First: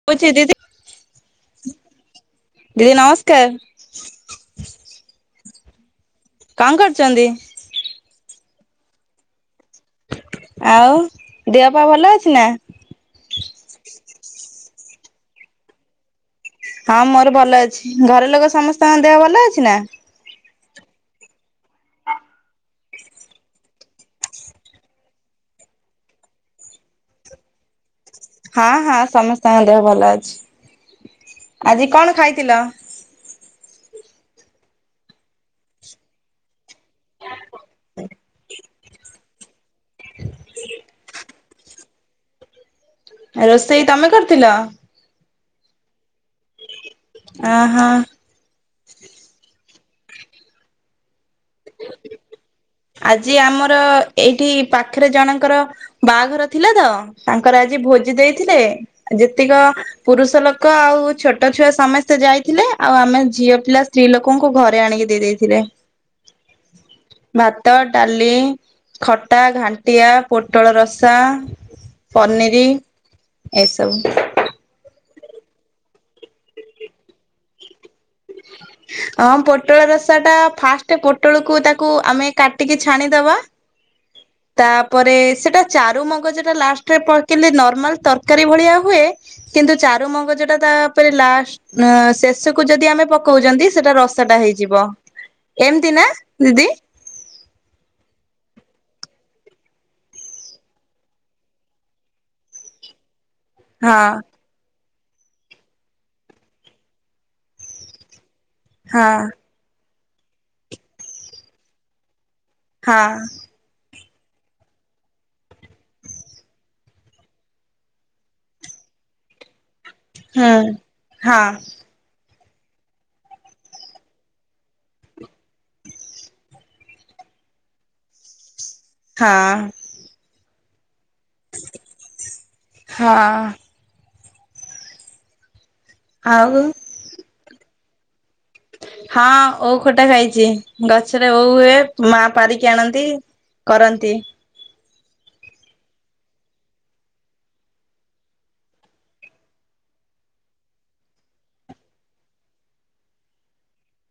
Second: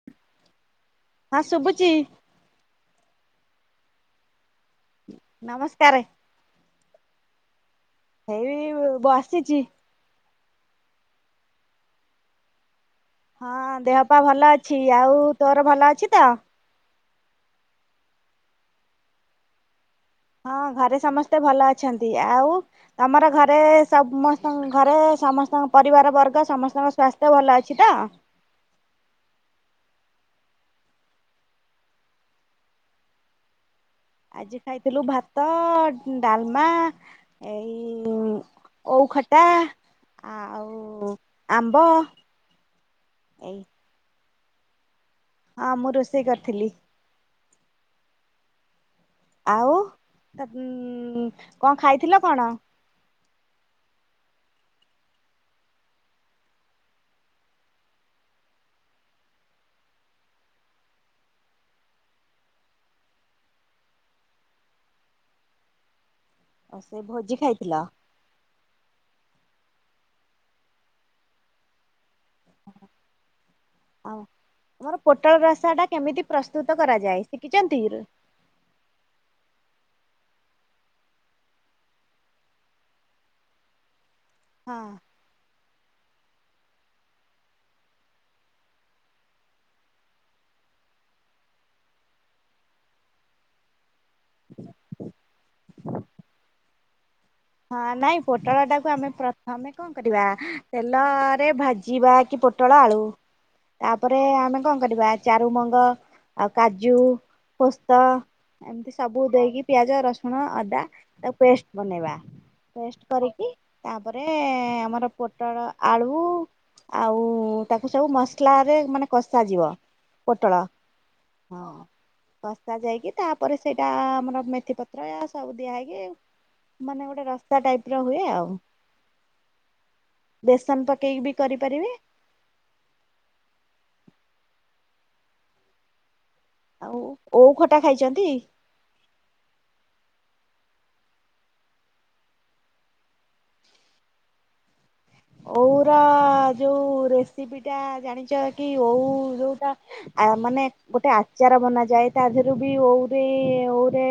[unintelligible] ହଁ ଶୁଭୁଛି। ଦିଦି ନମସ୍କାର। ନମସ୍କାରେ। କଣ କରୁଛନ୍ତି? ହେଇ ବସିଛି। ଆଉ ଦେହଫେଅ ଭଲ ଅଛି ନା? ହଁ ଦେହ ପା ଭଲ ଅଛି। ଆଉ ତୋର ଭଲ ଅଛି ତ? ହଁ ମୋର ଭଲ ଅଛି। ଘର ଲୋକ ସମସ୍ତଙ୍କ ଦେହ ଭଲ ଅଛି ନା? ହଁ ଘରେ ସମସ୍ତେ ଭଲ ଅଛନ୍ତି। ଆଉ? ତମର ଘରେ ସମସ୍ତଙ୍କ ଘରେ ସମସ୍ତଙ୍କ ପରିବାର ବର୍ଗ ସମସ୍ତଙ୍କ ସ୍ଵସ୍ଥ୍ୟ ଭଲ ଅଛି ତ? ହଁ ହଁ ସମସ୍ତଙ୍କ ଦେହ ଭଲ ଅଛି। ଆଜି କଣ ଖାଇଥିଲ? ଆଜି ଖାଇଥିଲୁ ଭାତ ଡାଲମା ଏଇ ଉ ଓଉ ଖଟା, ଆ ଆଉ ଆମ୍ବ। ଏଇ ରୋଷେଇ ତମେ କରିଥିଲ? ହଁ ମୁଁ ରୋଷେଇ କରିଥିଲି। ଅ ହ। ଆଉ [unintelligible] କଣ ଖାଇଥିଲ କଣ? ଆଜି ଆମର, ଏଇଠି ପାଖରେ ଜଣଙ୍କର ବାହାଘର ଥିଲା ତ ତାଙ୍କର ଆଜି ଭୋଜି ଦେଇଥିଲେ, ଯେତିକ ପୁରୁଷ ଲୋକ ଆଉ ଛୋଟ ଛୁଆ ସମସ୍ତେ ଯାଇଥିଲେ ଆଉ ଆମେ ଝିଅ ପିଲା ସ୍ତ୍ରୀ ଲୋକଙ୍କୁ ଘରେ ଆଣିକି ଦେଇ ଦେଇେ ଦେଇଥିଲେ। [unintelligible] ସେ ଭୋଜି ଭାତ, ଖାଇଥିଲ ଡାଲି, ଖଟା, ଘାଣ୍ଟିଆ, ପୋଟଳ ରସା। ପନିର ଏସବୁ। ଆଉ ଆମର ପୋଟଳ ରସାଟା କେମିତି ପ୍ରସ୍ତୁତ କରାଯାଏ ଶିଖିଛନ୍ତି? ହଁ ପୋଟଳ ରସାଟା ଫାଷ୍ଟ ପୋଟଳକୁ ତାକୁ ଆମେ କାଟିକି ଛାଣିଦବା। ହଁ ତାପରେ ସେଟା ଚାରୁ ମଗଜଟା ଲାଷ୍ଟରେ ପକେଇଲେ ନର୍ମାଲ ତରକାରୀ ଭଳିଆ ହୁଏ। କିନ୍ତୁ ଚାରୁ ମଗଜଟା ତାପରେ ଲାଷ୍ଟ ଅ ଶେଷକୁ ଯଦି ଆମେ ପକଉଛନ୍ତି ସେଟା ରସା ଟା ହେଇଯିବ। ଏମିତି ନା ଦିଦି? ହଁ ନାଇଁ ପୋଟଳଟାକୁ ଆମେ ପ୍ରଥମେ କଣ କରିବା ତେଲରେ ଭାଜିବା କି ପୋଟଳ ଆଳୁ। ହଁ ତାପରେ ଆମେ କଣ କରିବା? ଚାରୁମଗ ଆଉ କାଜୁ ପୋସ୍ତ ଏମିତି ହଁ ସବୁ ଦେଇକି ପିଆଜ ରସୁଣ ଅଦା ତା ପେଷ୍ଟ ବନେଇବା ହଁ ପେଷ୍ଟ କରିକି ତାପରେ ଆମର ପୋଟଳ ଆଳୁ ଆଉ ତାକୁ ସବୁ ମସଲାରେ ମାନେ କଷା ଯିବ। ହୁଁ ପୋଟଳ ହଁ। ବସ୍ତା ଯାଇକି ତାପରେ ସେଇଟା ଆମର ମେଥି ପତ୍ର ସବୁ ଦିଆ ହେଇକି ମାନେ ଗୋଟେ ରାସ୍ତା ଟାଇପର ହୁଏ ଆଉ ହଁ। ବେସନ ପକେଇକି ବି କରି ପାରିବେ। ହଁ। ଆଉ ଆଉ ଓଉ ଖଟା ଖାଇଛନ୍ତି? ହଁ ଓଉ ଖଟା ଖାଇଛି ଗଛରେ ଓଉ ହୁଏ ମା ପାରିକି ଆଣନ୍ତି କରନ୍ତି। ଓଉର ଯୋଉ ରେସିପିଟା ଜାଣିଛ କି ଓଉ ଯୋଉଟା ଆ ମାନେ ଗୋଟେ ଆଚାର ବନାଯାଏ ତା ଦେହରେ ଓଉରେ ଓଉରେ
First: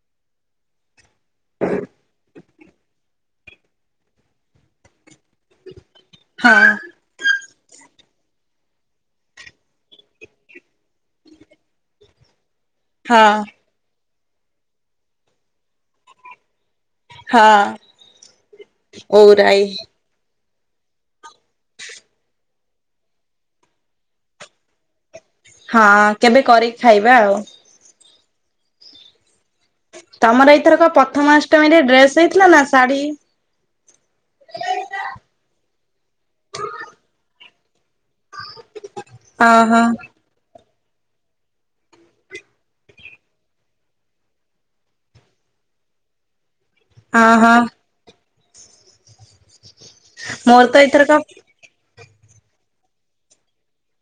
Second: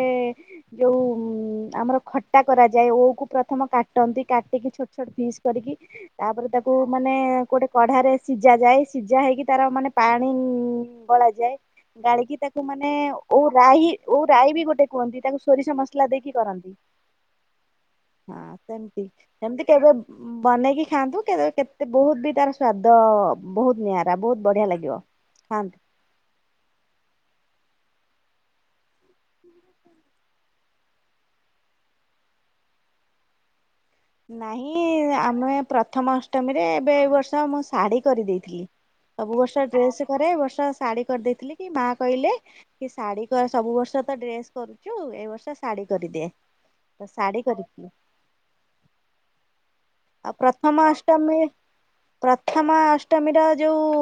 ଯୋଉ ଆମର ଖଟା କରାଯାଏ ଓଉକୁୁ ପ୍ରଥମ କାଟନ୍ତି କାଟିକି ଛୋଟ ଛୋଟ ପିସ୍ କରିକି ତାପରେ ହଁ ତାକୁ ମାନେ ଗୋଟେ କଢାରେ ସିଝା ଯାଏ ସିଝା ହେଇକି ତାର ମାନେ ପାଣି ଗଳାଯାଏ। ଗାଳକି ତା କୁ ମାନେ ହଁ ଓଉ ରାଇ ଓଉ ରାଇ ବି ଗୋଟେ କୁହନ୍ତି ତାକୁ ସୋରିଷ ମସଲା ଦେଇକି କରନ୍ତି। ହଁ ହଁ ସେମିତି ସେମିତି ଓଉରାଇ। କେବେ ଉ ବନେଇକି ଖାଆନ୍ତୁ କେତେ ବହୁତ ବି ତାର ସ୍ଵାଦ ବହୁତ ନିଆରା ବହୁତ ବଢିଆ ଲାଗିବ। ହଁ। ହଁ କେବେ କରିକି ଖାଇବା ଆଉ [inaudible] ତମର ଏଇଥରକ ପ୍ରଥମାଷ୍ଟମୀରେ ଡ୍ରେସ ହେଇଥିଲା ନା ଶାଢ଼ୀ? ନାହିଁ ଆମେ ପ୍ରଥମ ଅଷ୍ଟମୀରେ ଏବେ ଏଇ ବର୍ଷ ଆମ ଶାଢୀ କରିଦେଇଥିଲି ସବୁ ବର୍ଷ ଓହୋ ଡ୍ରେସ କରେ ଏବର୍ଷ ଶାଢୀ କରିଦେଇଥିଲି କି ମା କହିଲେ କି ଶାଢୀ ସବୁ ବର୍ଷ ତ ଡ୍ରେସ କରୁଛୁ ଏଇ ବର୍ଷ ଶାଢୀ କରିଦେ। ହଁ ଶାଢୀ ହଁ। କରିଥିଲି। ଆଉ ମୋର ତ ଏଇଥରକ ପ୍ରଥମାଅଷ୍ଟମୀ ପ୍ରଥମାଅଷ୍ଟମୀର ଯୋଉ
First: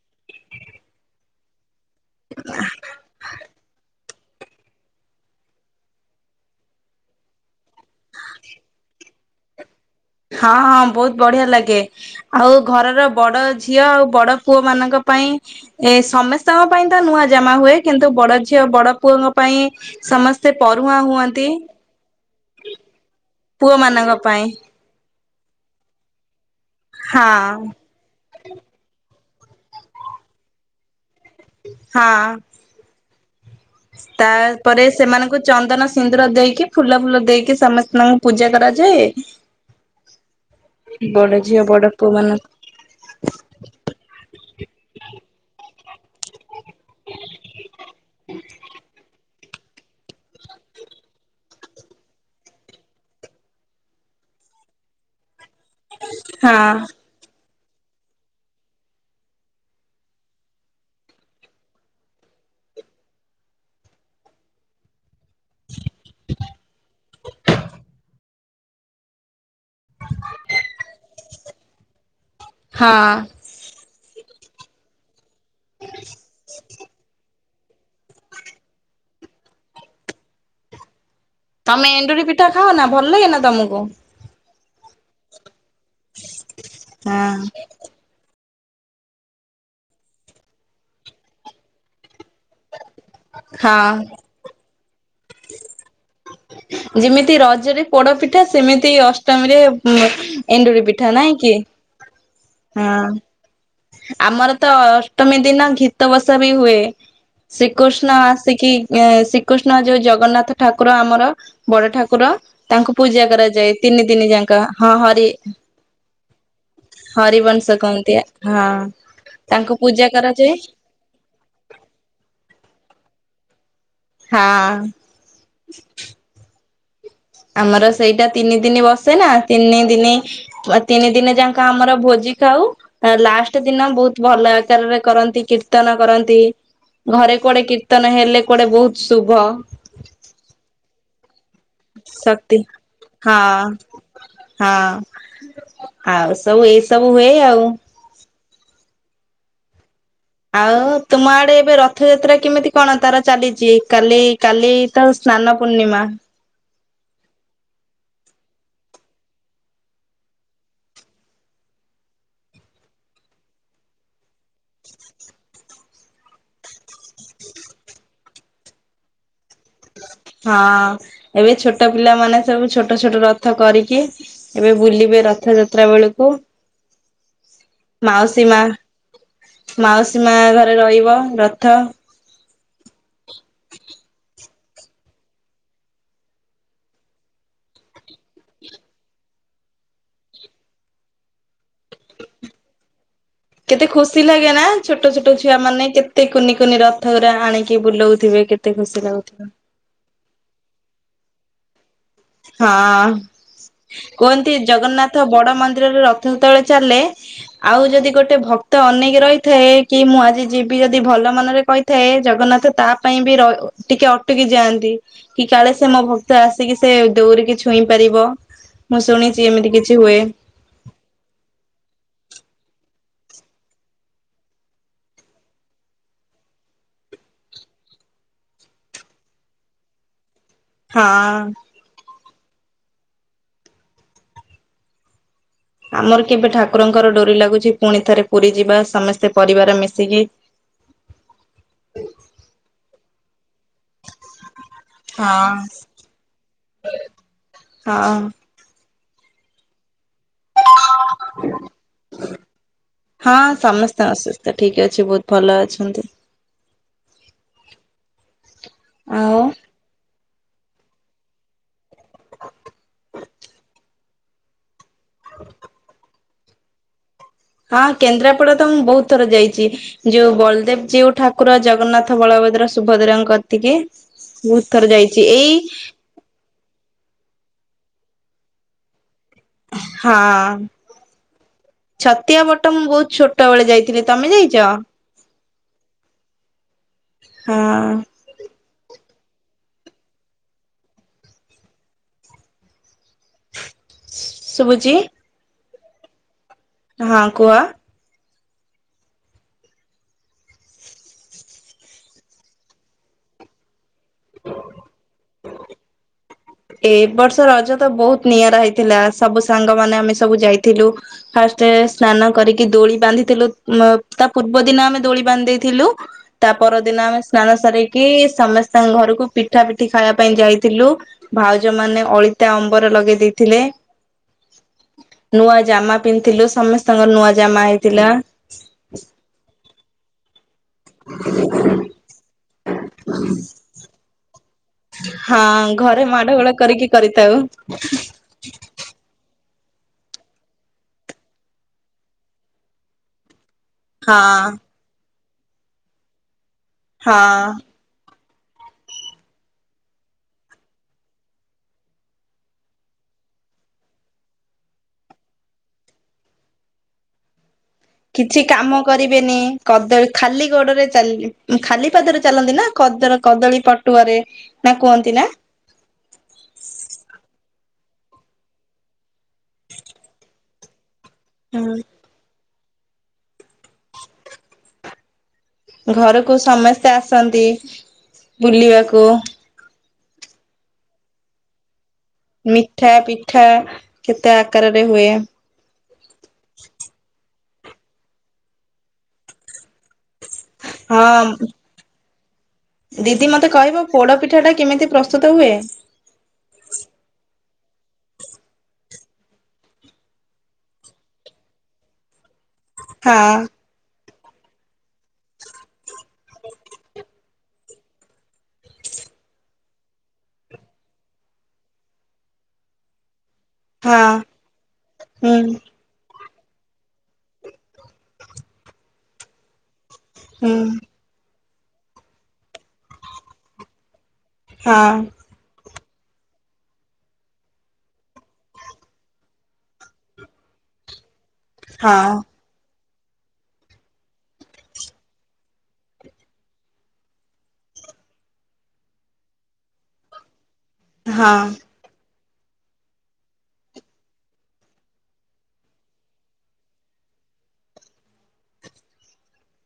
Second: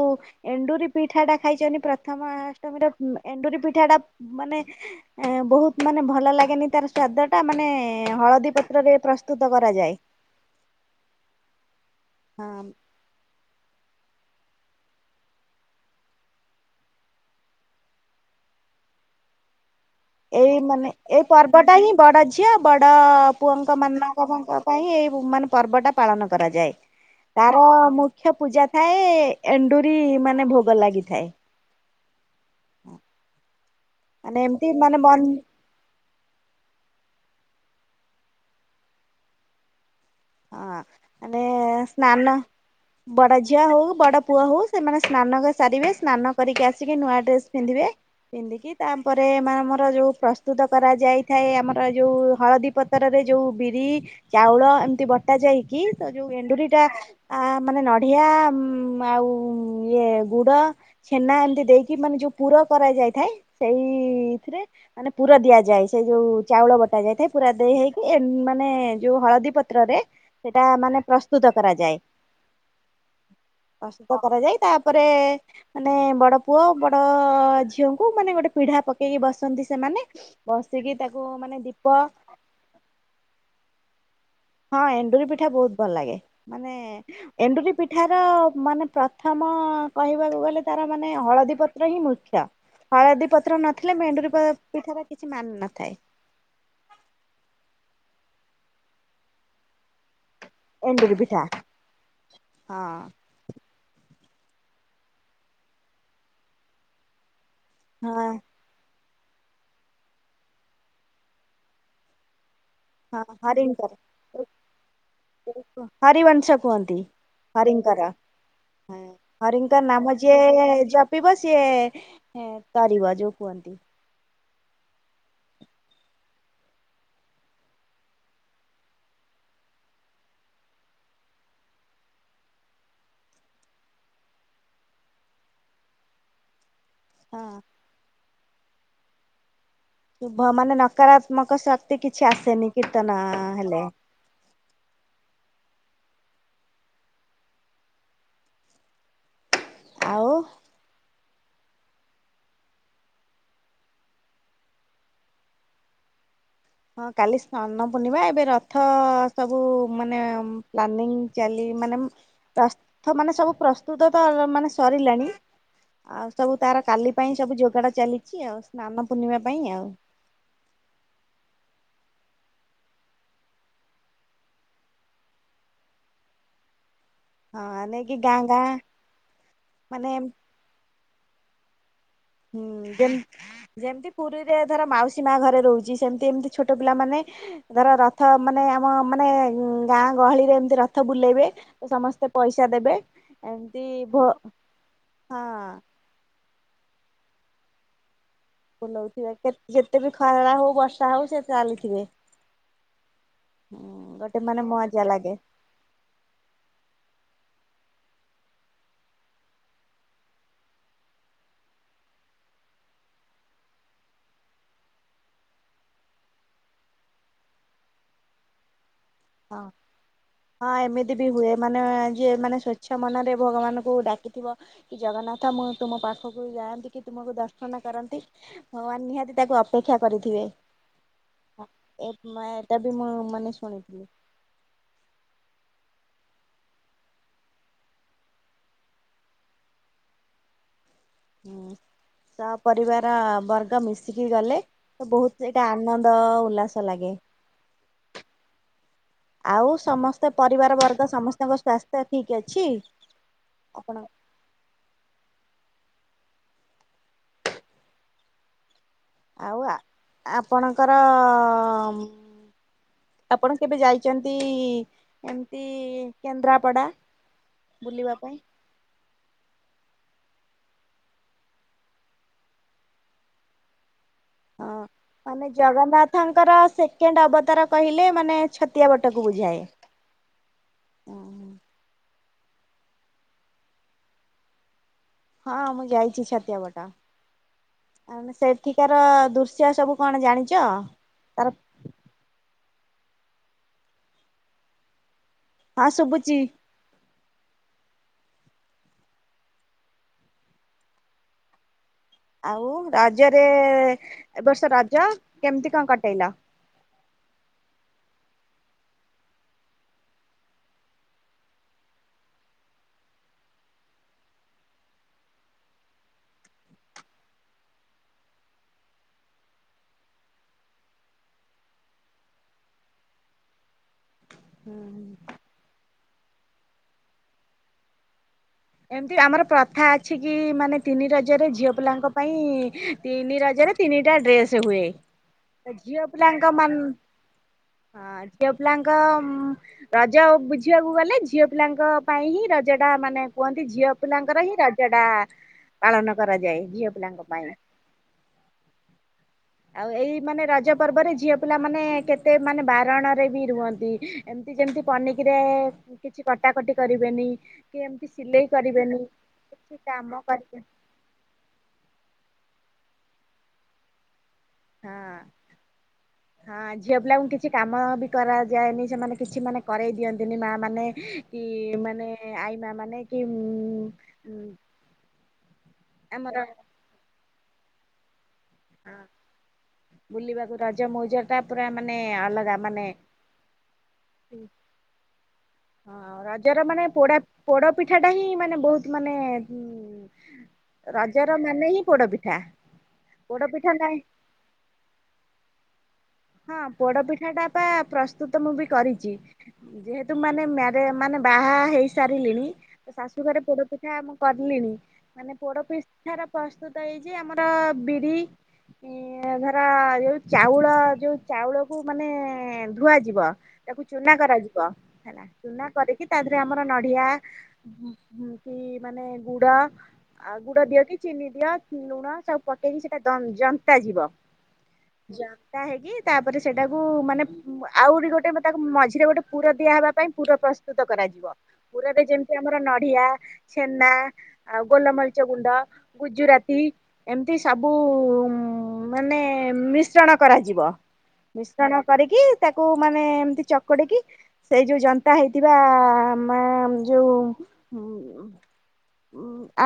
ଏଣ୍ଡୁରି ପିଠାଟା ଖାଇଛନ୍ତି ପ୍ରଥମାଷ୍ଟମୀର ଏଣ୍ଡୁରି ପିଠାଟା ମାନେ ଏ ବହୁତ ମାନେ ଭଲ ଲାଗେନି ତାର ସ୍ଵାଦଟା ମାନେ ହଳଦୀ ପତ୍ରରେ ପ୍ରସ୍ତୁତ କରାଯାଏ। ହଁ ହଁ ବହୁତ ବଢିଆ ଲାଗେ ହଁ ଆଉ ଘରର ବଡ ଝିଅ ଆଉ ବଡ ପୁଅମାନଙ୍କ ପାଇଁ ଏ ସମସ୍ତଙ୍କ ପାଇଁ ତ ନୂଆ ଜାମା ହୁଏ କିନ୍ତୁ ବଡ ଝିଅ ବଡ ପୁଅଙ୍କ ପାଇଁ ସମସ୍ତେ ଏଇ ମାନେ ପରୁହାଁ ଏଇ ହୁଅନ୍ତି ପର୍ବଟା ହିଁ ବଡ ଝିଅ ବଡ ପୁଅଙ୍କ ପୁଅ ମାନଙ୍କ ମାନବକଙ୍କ ପାଇଁ ବୁ ମାନେ ପର୍ବ ଟା ପାଳନ କରାଯାଏ ତାର ହଁ ମୁ ଖ୍ୟ ପୂଜା ଥାଏ ଏଣ୍ଡୁରି ମାନେ ଭୋଗ ଲାଗିଥାଏ। ହଁ। ମାନେ ଏମିତି ତାପରେ ମାନେ ବନ୍ ସେମାନଙ୍କୁ ଚନ୍ଦନ ସି ନ୍ଦୁର ଦେଇକି ଫୁଲ ଫୁଲ ଦେଇକି ସମସ୍ତଙ୍କୁ ପୂଜା କରାଯାଏ ହଁ ମାନେ ବଡ ଝିଅ ବଡ ପୁଅ ସ୍ନାନ ମାନ ବଡ ଝିଅ ହୋଉ ବଡ ପୁଅ ହୋଉ ସେମାନେ ସ୍ନାନ କ ସାରିବେ ସ୍ନାନ କରିକି ଆସିକି ନୂଆ ଡ୍ରେସ ପିନ୍ଧିବେ ପିନ୍ଧିକି ତାପରେ ମା ଆମର ଯୋଉ ପ୍ରସ୍ତୁତ କରାଯାଇଥାଏ ଆମର ଯୋଉ ହଳଦୀ ପ ପତରରେ ଯୋଉ ବିରି ଚାଉଳ ଏମ୍ତି ବଟା ଯାଇକି ତ ଯୋଉ ହଁ। ଏଣ୍ଡୁରିଟା ଆ ମାନେ ନଡିଆ ଉମ୍ ଆଉ ଇଏ ଗୁଡ ଛେନା ଏମ୍ତି ଦେଇକି ମାନେ ଯୋଉ ପୁର କରାଯାଇଥାଏ ସେଇଥିରେ ମାନେ ପୁର ଦିଆଯାଏ ସେ ଯୋଉ ଚାଉଳ ବଟା ଯାଇଥାଏ ପୁରା ଦେଇ ହେଇକି ଏ ମାନେ ଯୋଉ ହଳଦୀ ପତ୍ ତ୍ର ରେ ସେଇଟା ମାନେ ପ୍ରସ୍ତୁତ କରାଯାଏ। ହଁ ପ୍ରସ୍ତୁତ କରାଯାଇ ତାପରେ ମାନେ ବଡ ପୁଅ ବଡ ଝିଅଙ୍କୁ ମାନେ ଗୋଟେ ପିଢା ପକେଇକି ବସନ୍ତି ସେମାନେ ବସିକି ତାକୁ ମାନେ ତମେ ଦୀପ ଏଣ୍ଡୁରି ପିଠା ଖାଅ ନା ଭଲ୍ ଲାଗେନା ତମୁକୁ? ହଁ ଏଣ୍ଡୁରି ପିଠା ବୋହୁତ୍ ଭଲ ଲାଗେ ମାନେ ହଁ। ଏଣ୍ଡୁରି ପି ଠାର ମାନେ ପ୍ରଥମ କହିବାକୁ ଗଲେ ତାର ମାନେ ହଳଦୀପତ୍ର ହିଁ ମୁଖ୍ୟ। ହଳଦୀ ପତ୍ର ହଁ। ନଥିଲେ ମେଣ୍ଡୁରୀ ପିଠା କିଛି ମାନ ନଥାଏ। ଯିମିତି ରଜରେ ପୋଡ ପିଠା ସେମିତି ଅଷ୍ଟମୀରେ ଉଁ ଏଣ୍ଡୁରି ପିଠା ନାଇଁ କି? ହଁ। ଆମର ତ ଅଷ୍ଟମୀ ଦିନ ଘୀତ ବସା ବି ହୁଏ। ଶ୍ରୀକୁଷ୍ଣ ହଁ ଆସିକି ଏଁ ଶ୍ରୀକୁଷ୍ଣ ଯୋଉ ଜଗନ୍ନାଥ ଠାକୁର ଆମର ବଡ଼ ଠାକୁର ତାଙ୍କୁ ହଁ ପୂଜା କରାଯାଏ ହରିଙ୍କର ତିନି ଦିନି ଯାଙ୍କ ହଁ ହରି ହରିବଂଶ କୁହନ୍ତି ହରିବଂଶ ହରିଙ୍କର କହନ୍ତି ଆ ତାଙ୍କୁ ପୂଜା କରାଯାଏ। ପିବ ସିଏ ଏ ଏ ତାରିବ ଯୋଉ କୁଅନ୍ତି। ହଁ। ଆମର ସେଇଟା ତିନି ଦିନ ବସେ ନା ତିନି ଦିନି ଆ ତିନି ଦିନେ ଯାଙ୍କ ଆମର ଭୋଜି ଖାଉ। ତାରେ ଲାଷ୍ଟ ଦିନ ବୋହୁତ୍ ଭଲ ଆକାରରେ କରନ୍ତି କୀର୍ତ୍ତନ କରନ୍ତି। ଘରେ ହଁ କୁଆଡେ କୀର୍ତ୍ତନ ହେଲେ କୁଆଡେ ବୋହୁତ ଶୁଭ। ଶୁଭ ମାନେ ନକାରାତ୍ମକ ଶକ୍ତି କିଛି ଶକ୍ତି ଆସେନି କୀର୍ତ୍ତନ ହଁ ହେଲେ। ହଁ ଆଉ ସବୁ ଏଇସବୁ ହୁଏ ଆଉ। ଆଉ ଆଉ ତୁମ ଆଡେ ଏବେ ରଥଯାତ୍ରା କିମିତି କଣ ତାର ଚାଲିଛି, କାଲି କାଲି ତାର ସ୍ନାନ ପୂର୍ଣ୍ଣିମା। ହଁ କାଲି ସ୍ନନ ପୂର୍ଣ୍ଣିମା ଏବେ ରଥ ସବୁ ମାନେ ପ୍ଲାନିଂ ଚାଲି ମାନେ ମ୍ ରଥ ମାନେ ସବୁ ପ୍ରସ୍ତୁତ ତ ମାନେ ସରିଲାଣି ଆଉ ସବୁ ତାର କାଲି ପାଇଁ ସବୁ ଯୋଗାଡ଼ ଚାଲିଛି ଆଉ, ସ୍ନାନ ପୂର୍ଣ୍ଣିମା ପାଇଁ ଆଉ। ହଁ ଏବେ ଛୋଟ ପିଲାମାନେ ସବୁ ଛୋଟ ଛୋଟ ରଥ କରିକି ଏବେ ବୁଲିବେ ରଥଯାତ୍ରା ବେଳୁକୁ। [inaudible] ନେଇକି ଗାଁ ମାଉସୀ ମା, ଗାଁ ମାନେ ମାଉସୀ ମା ଘରେ ରଇବ ରଥ। ହୁଁ, ଦେନ୍ ଯେମତି ପୁରୀରେ ଧର ମାଉସୀ ମା ଘରେ ରହୁଛି ସେମ୍ ତି ଏମତିି ଛୋଟ ପିଲା ମାନେ ଧର ରଥ ମାନେ ଆମ ମାନେ ଗାଁ ଗହଳିରେ ଏମତି ରଥ ବୁଲେଇବେ ତ ସମସ୍ତେ ପଇସା ଦେବେ, ଏମ୍ ତି କେତେ ଖୁସି ଭୋ ଲାଗେ ନା ଛୋଟ ଛୋଟ ଛୁଆ ମାନେ କେତେ କୁନି କୁନି ରଥଗୁରା ଆଣିକି ବୁଲଉଥିବେ କେ ବୁଲଉଥିବେ କେ ଯେତେ ବି ଖରା ହଉ ବର୍ଷା ହଉ ସେ ଚାଲିଥିବେ। ହଁ, ହୁଁ ଗୋଟେ କୁହନ୍ତି ମାନେ ମଜା ଜଗନ୍ନାଥ ଲାଗେ ବଡ ମନ୍ଦିରରେ ରଥ ଯେତେବେଳେ ଚାଲେ ଆଉ ଯଦି ଗୋଟେ ଭକ୍ତ ଅନେକ ରହିଥିବେ କି ମୁଁ ଆଜି ଯିବି ଯଦି ଭଲ ମନରେ କହି ଥାଏ ଜଗନ୍ନାଥ ତା ପାଇଁ ବି ର ଟିକେ ଅଟକି ଯାଆନ୍ତି କି କାଳେ ସେ ମୋ ଭକ୍ତ ଆସିକି ସେ ଦୌରିକି ଛୁଇଁ ପାରିବ ମୁଁ ଶୁଣିଛି ହଁ। ଏମିତି କିଛି ହୁଏ। ହଁ, ଏମିତି ବି ହୁଏ ମାନେ ଯିଏ ମାନେ ସ୍ଵଚ୍ଛ ମନରେ ଭଗବାନଙ୍କୁ ଡାକିଥିବ କି ଜଗନ୍ନାଥ ମୁଁ ତୁମ ପାଖକୁ ଯାଆନ୍ତି କି ତୁମକୁ ଦର୍ଶନ କରନ୍ତି ଭଗବାନ ନିହାତି ତାକୁ ଅପେକ୍ଷା କରିଥିବେ। ହଁ। ଏ ମାୟା ଟା ବି ମୁଁ ମାନେ ଶୁଣିଥିଲି। ଆମର କେବେ ଠାକୁରଙ୍କର ଡୋରି ଲାଗୁଛି ପୁଣି ଥରେ ପୁରୀ ଯିବା ସମସ୍ତେ ପରିବାର ମିଶିକି। ହୁଁ, ସ ପରରିବାର ବର୍ଗ ମିଶିକି ଗଲେ ତ ବହୁତ ସେଇଟା ହଁ। ଆନନ୍ଦ, ଉଲ୍ଲାସ ଲାଗେ। ହଁ [unintelligible] ଆଉ ସମସ୍ତେ ପରିବାର ବର୍ଗ ସମସ୍ତଙ୍କ ସ୍ୱାସ୍ଥ୍ୟ ଠିକ୍ ଅଛି ଆପଣ ତ ଠିକ୍ ଅଛି ବହୁତ ଭଲ ଅଛନ୍ତି। ଆଉ ଆ -ଆପଣଙ୍କର ଆପଣ କେବେ ଯାଇଛନ୍ତି ଏମତି କେନ୍ଦ୍ରାପଡା? ହଁ, ବୁଲିବା ପାଇଁ କେନ୍ଦ୍ରାପଡା ତ ମୁଁ ବହୁତ ଥର ଯାଇଛି। ଯୋଉ ବଳଦେବ ଜିଉ ଠାକୁର ଜଗନ୍ନାଥ, ବଳଭଦ୍ର, ସୁଭଦ୍ରାଙ୍କ କତିକି। ବହୁତ ହଁ, ଥର ଯାଇଛି ମାନେ ଏଇ ଜଗନ୍ନାଥ୍ ତାଙ୍କର ସେକେଣ୍ଡ ଅବତାର କହିଲେ ମାନେ ଛତିଆ ବଟକୁ ବୁଝାଏ। ହଁ। ଛତିଆ ବଟ ମୁଁ ବହୁତ୍ ଛୋଟ ବେଳେ ଯାଇଥିଲି ତମେ ଯାଇଛ? ହଁ, ମୁଁ ଯାଇଛି ଛାତିଆବଟ ହଁ ଆମେ ସେ ସେଠିକାର ଦୃଶ୍ୟ ସବୁ କଣ ଜାଣିଛ ତାର ଶୁଭୁଛି। ହଁ, ଶୁଭୁଛି। ହଁ, କୁହ। ଆଉ ରାଜରେ ଏବ ବର୍ଷ ରଜ କେମିତି କଣ କଟେଇଲ? ଏ ବର୍ଷ ରଜ ତ ବହୁତ୍ ନିଆରା ହେଇଥିଲା ସବୁ ସାଙ୍ଗମାନେ ଆମେ ସବୁ ଯାଇଥିଲୁ ଫାଷ୍ଟ ସ୍ନାନ କରିକି ଦୋଳି ବାନ୍ଧିଥିଲୁ ତା ପୂର୍ବ ଦିନ ଆମେ ଦୋଳି ବାନ୍ଧି ଦେଇଥିଲୁ। ତା ପରଦିନ ଆମେ ସ୍ନାନ ସାରିକି ସମସ୍ତଙ୍କ ଘରକୁ ପିଠା ପିଠି ଖାଇବା ପାଇଁ ଯାଇଥିଲୁ। ଭାଉଜ ମାନେ ଅଳିତା ଅମ୍ବର ଲଗେଇ ଦେଇଥିଲେ। [inaudible] ନୂଆ ଜାମା ପିନ୍ଧିଥିଲୁ ସମସ୍ତଙ୍କର ନୂଆ ଜାମା ହେଇଥିଲା। ଏମିତି ଆମର ପ୍ରଥା ଅଛି ଅଛି କି ମାନେ ତିନି ରଜରେ ଝିଅ ପିଲାଙ୍କ ପାଇଁ ତିନି ରଜରେ ତିନିଟା ଡ୍ରେସ୍। ହଁ, ଘରେ ମାଡ ଗୋଳ ମାନ କରିକି କରିଥାଉ। ହଁ ଝିଅ ପିଲାଙ୍କ ରଜ ବୁଝିବାକୁ ଗଲେ ଝିଅ ପିଲାଙ୍କ ପାଇଁ ହିଁ ରଜଟା ମାନେ। କୁହନ୍ତି ଝିଅ ହଁ ପିଲାଙ୍କର ହିଁ ରଜା ଟା ପାଳନ କରାଯାଏ। ଝିଅ। ପିଲାଙ୍କ ପାଇଁ ହଁ। ଆଉ ଏଇ ମାନେ ରଜ ପର୍ବରେ ଝିଅ ପିଲା ମାନେ କେତେ ମାନେ ବାରଣରେ ବି ରୁହନ୍ତି। ଏମିତି ଯେମିତି ପନିକିରେ କିଛି କଟାକଟି କରିବେନି। କି ଏମିତି କିଛି ସିଲେଇ କାମ କରିବେନି, କିଛି କଦଳୀ, କାମ ଖାଲି କରିବେ ଗୋଡରେ। ଖାଲି ପାଦରେ ଚାଲନ୍ତି ନା କଦ କଦଳୀ ପଟୁଆରେ ନା କୁହନ୍ତି ନା? ହ [inaudible] ହଁ, ଝିଅ ପିଲାଙ୍କୁ କିଛି କାମ ବି କରାଯାଏନି। ସେମାନେ କିଛି ମାନେ କରେଇ ଦିଅନ୍ତିନି ମା ମାନେ। କି ହୁଁ ମାନେ ଆଇମା ମାନେ କି ଉ। ଘରକୁ ସମେସ୍ତେ ଆସନ୍ତି ବୁଲିବାକୁ। ବୁଲିବାକୁ ରଜ ମଉଜ ଟା ପୁରା ମାନେ ଅଲଗା ମାନେ। ଠା କେତେ ଆକାରରେ ହୁଏ। ହଁ, ରଜର ମାନେ ପୋ ପୋଡ ପିଠା ଟା ହିଁ ମାନେ ବହୁତ ମାନେ। ରଜର ହଁ ମାନେ ହିଁ ପୋଡପିଠା। ଦିଦି ମତେ ପୋଡପିଠା କହିବ ନାହିଁ ପୋଡ ପିଠା ଟା କେମିତି ପ୍ରସ୍ତୁତ ହୁଏ। ହଁ, ପୋଡ ପିଠା ଟା ବା ପ୍ରସ୍ତୁତ ମୁଁ ବି କରିଚି। ଯେହେତୁ ମାନେ ମ୍ୟାରେ ମାନେ ବାହା ହେଇସାରିଲିଣି ଶାଶୁ ଘରେ ହଁ ପୋଡ ପିଠା। ପିଠା ମୁଁ କଲିଣି। ମାନେ ପୋଡପିଠାର ପ୍ରସ୍ତୁତ ହେଇଚି ଆମର ବିରି। ଧର ଯୋଉ ଚାଉଳ ଯୋଉ ଚାଉଳକୁ ମାନେ ଧୁଆ ଯିବ। ତାକୁ ହଁ ଚୁନା କରାଯିବ, ହେଲା ହୁଁ ଚୁନା କରିକି। ତା ଦେହେରେ ଆମର ନଡିଆ କି ମାନେ ଗୁଡ ଆ ହୁଁ ଗୁଡ ଦିଅ କି। ଚିନି ଦିଅ କି ଲୁଣ ସବୁ ପକେଇକି ସେଇଟା ଜନ୍ତା ଯିବ। ହଁ। ଯନ୍ତା ହେଇକି ତାପରେ ସେଇଟାକୁ ମାନେ। ଆଉରି ଗୋଟେ ତାକୁ ମଝିରେ ଗୋଟେ ପୁର ଦିଆହବା ପାଇଁ ପୁର ପ୍ରସ୍ତୁତ କରାଯିବ। ପୁରରେ ହଁ ଯେମିତି। ଆମର ନଢିଆ, ଛେନା ଆଉ ଗୋଲମରିଚ ଗୁଣ୍ଡ ଗୁଜୁରାତି। ଏମିତି ସବୁ ମାନେ ମିଶ୍ରଣ କରାଯିବ। ମିଶ୍ରଣ କରିକି ତାକୁ ମାନେ ଏମତି ଚକଡିକି। ସେଇ ଯୋଉ ଜନ୍ତା ହେଇଥିବା ମା ଯୋଉ।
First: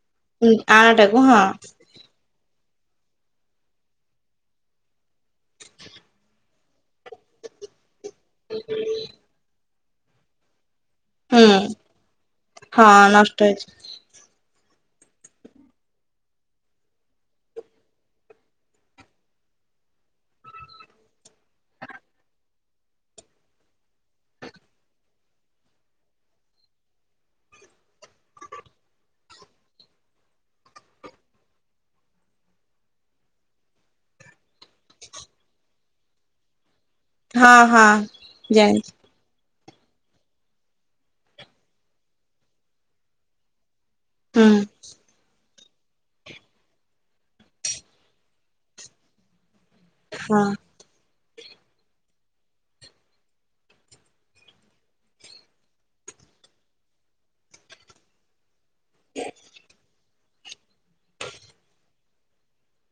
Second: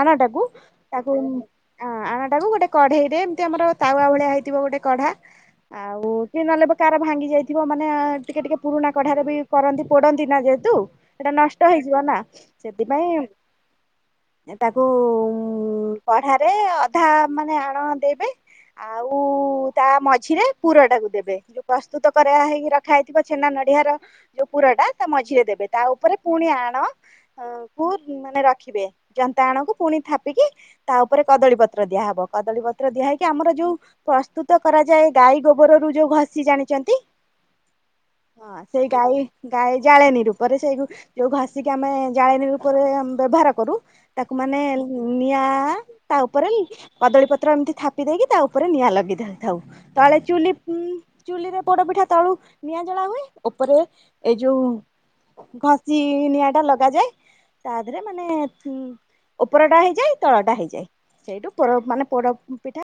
ଆନା ଟାକୁ ହଁ ତାକୁ। ଆଣଟାକୁ ହଁ ଆଣଟାକୁୁ ଗୋଟେ କଢେଇ ରେ ଏମିତି ଆମର ତାୱଆ ଭଳିଆ ହେଇଥିବ ଗୋଟେ କଢା। ଆଉ ଚି ନଲେ। କାର ଭାଙ୍ଗି ଯାଇଥିବ। ମାନେ ଟିକେ ଟିକେ ପୁରୁଣା କଢାରେ ବି କରନ୍ତି ପୋଡନ୍ତି ନା ଯେହେତୁ। ସେଇଟା ହୁଁ ନଷ୍ଟ ହେଇଯିବ ନା ହଁ ସେଥିପାଇଁ। ନଷ୍ଟ ହେଇଛି ତାକୁ କଢାରେ ଅଧା ମାନେ ଆଣ ଦେବେ। ଆଉ ତା ମଝିରେ। ପୁର ଟାକୁ ଦେବେ। ଯୋଉ ପ୍ରସ୍ତୁତ କରା ହେଇକି ରଖା ହେଇଥିବ ଛେନା, ନଢିଆ ର। ଯୋଉ ପୁର ଟା ତା ମଝିରେ ଦେବେ, ତା ଉପରେ ପୁଣି ଆଣ। ଅ କୁ ମାନେ ରଖିବେ, ଜନ୍ତାଣକୁ ପୁଣି ଥାପିକି। ତା ଉପରେ କଦଳୀ ପତ୍ର ଦିଆହବ, କଦଳୀ ପତ୍ର ଦିଆ ହେଇକି ଆମର ଯୋଉ ପ୍ରସ୍ତୁତ କରାଯାଏ। ଗାଈ ଗୋବରରୁ ଯୋଉ ଘଷି ଜାଣିଛନ୍ତି? ହଁ ହଁ ହଁ ସେଇ ଜାଣିଛି ଗାଈ। ଗାଈ ଜାଳେଣୀ ରୂପରେ ସେଇ ଯୋଉ ଘାସିକି ଆମେ ଜାଳେଣୀ ରୂପରେ ବ୍ୟବହାର କରୁ। ତାକୁ ହୁଁ ମାନେ ନିଆ ତା ଉପରେ କଦଳୀ ପତ୍ର ଏମିତି ଥାପି ଦେଇକି ତା ଉପରେ ନିଆଁ ଲଗି ଦେଇଉଥାଉ। ତାଳେ ହଁ ଚୁଲି ଉ ଚୁଲିରେ ପୋଡ ପିଠା ତଳୁ ନିଆଁ ଜଳା ହୁଏ ଉପରେ ଏ ଯୋଉ ଘଷି ନିଆଁ ଟା ଲଗାଯାଏ ତା ଦେହରେ ମାନେ [unintelligible] ଉପରଟା ହେଇଯାଏ ତଳଟା ହେଇଯାଏ ସେଇଠୁ ପୋ ମାନେ ପୋଡ ପିଠା।